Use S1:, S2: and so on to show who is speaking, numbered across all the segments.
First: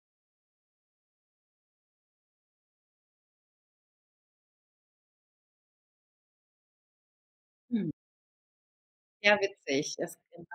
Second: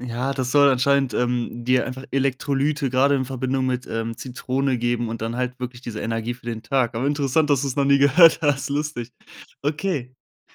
S1: Ja, das soll anscheinend, ähm, dir einfach Elektrolyte gerade in Verbindung mit, ähm, Zitrone geben und dann halt wirklich diese Energie für den Tag. Aber interessant, dass du es noch
S2: Hm.
S1: nie gehört hast, lustig.
S2: Ja, witzig.
S1: Okay.
S2: Das. [unintelligible]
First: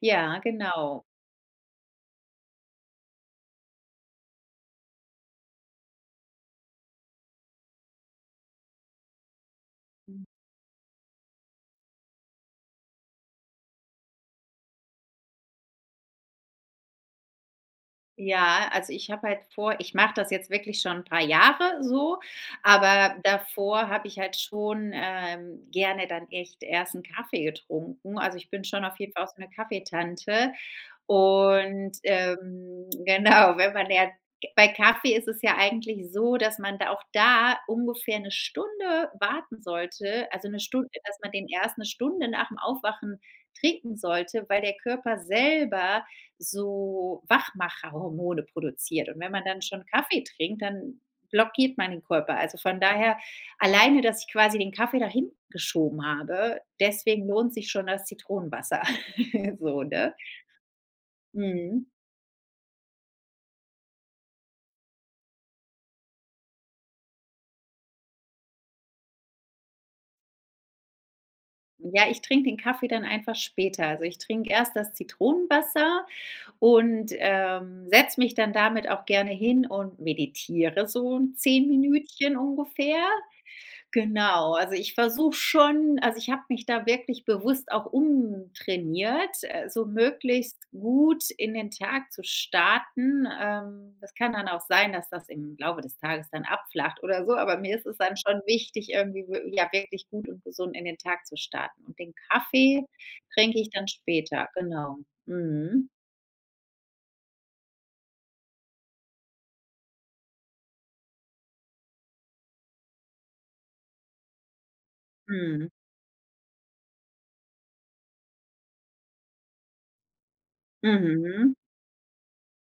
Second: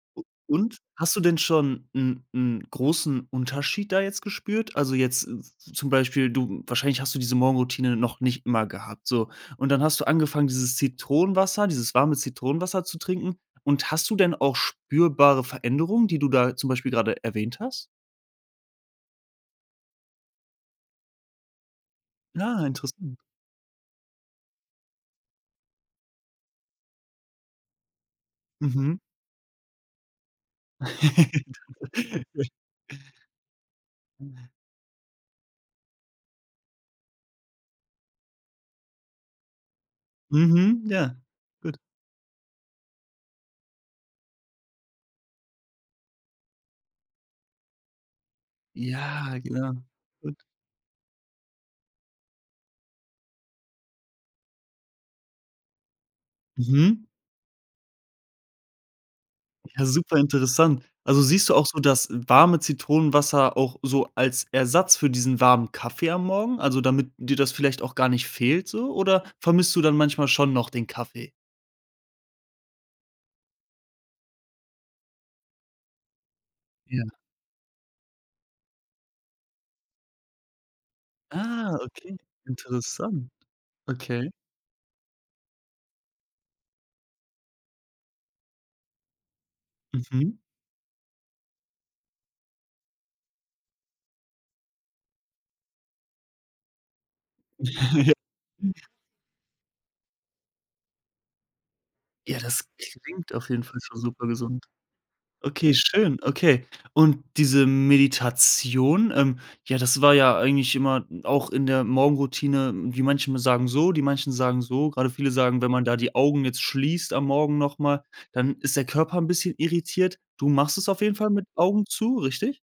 S2: Ja
S1: O und
S2: genau.
S1: hast du denn schon 'n 'n großen Unterschied da jetzt gespürt? Also, jetzt z z zum Beispiel du wahrscheinlich hast du diese Morgenroutine noch nicht immer gehabt, so und dann hast du
S2: Hm.
S1: angefangen, dieses Zitronenwasser, dieses warme Zitronenwasser zu trinken und hast du denn auch spürbare Veränderungen, die du da zum Beispiel gerade erwähnt hast?
S2: Ja, also, ich habe halt vor ich mache das jetzt wirklich schon 'n paar Jahre so,
S1: Ja,
S2: aber
S1: interessant.
S2: davor habe ich halt schon, ähm, gerne dann echt erst 'n Kaffee getrunken. Also, ich bin schon
S1: Mhm.
S2: auf jeden Fall auch so 'ne Kaffeetante und,
S1: [unintelligible]
S2: ähm genau, wenn man lernt
S1: [unintelligible]
S2: bei Kaffee ist es ja eigentlich so, dass man da auch da ungefähr 'ne Stunde warten sollte, also, 'ne
S1: Mhm,
S2: Stund
S1: ja,
S2: dass man den
S1: gut.
S2: erst 'ne Stunde nach'm Aufwachen trinken sollte, weil der Körper selber so Wachmacherhormone produziert und wenn
S1: Ja,
S2: man dann
S1: genau,
S2: schon Kaffee
S1: gut.
S2: trinkt, dann blockiert man den Körper. Also, von daher, alleine, dass ich quasi den Kaffee da hingeschoben habe,
S1: Mhm.
S2: deswegen lohnt sich schon das Zitronenwasser. So,
S1: Ja,
S2: ne?
S1: super interessant. Also, siehst du auch so
S2: Mhm.
S1: das warme Zitronenwasser auch so als Ersatz für diesen warmen Kaffee am Morgen? Also, damit dir das vielleicht auch gar nicht fehlt so oder vermisst du dann manchmal schon noch den Kaffee?
S2: Ja, ich trink den Kaffee dann einfach später. Also, ich trinke erst das Zitronenwasser
S1: Ja.
S2: und, ähm, setz mich dann damit auch gerne hin und meditiere so 10
S1: Ah, okay,
S2: Minütchen ungefähr.
S1: interessant. Okay.
S2: Genau, also, ich versuche schon also, ich habe mich da wirklich bewusst auch umtrainiert, äh, so
S1: Mhm.
S2: möglichst gut in den Tag zu starten. Ähm, das kann dann auch sein, dass das im Laufe des Tages dann abflacht oder so, aber mir ist es dann schon wichtig irgendwie wie, ja, wirklich gut und gesund in den Tag zu starten und den
S1: Ja, das
S2: Kaffee
S1: klingt auf
S2: trinke
S1: jeden
S2: ich
S1: Fall
S2: dann
S1: für super
S2: später.
S1: gesund.
S2: Genau,
S1: Okay,
S2: mhm.
S1: schön. Okay, und diese Meditation, ähm ja, das war ja eigentlich immer n auch in der Morgenroutine, wie manche mal sagen so, die manchen sagen so, gerade viele sagen,
S2: Mhm.
S1: wenn man da die Augen jetzt schließt am Morgen noch mal, dann ist der Körper 'n bisschen irritiert. Du machst es auf jeden Fall mit
S2: Mhm.
S1: Augen zu, richtig?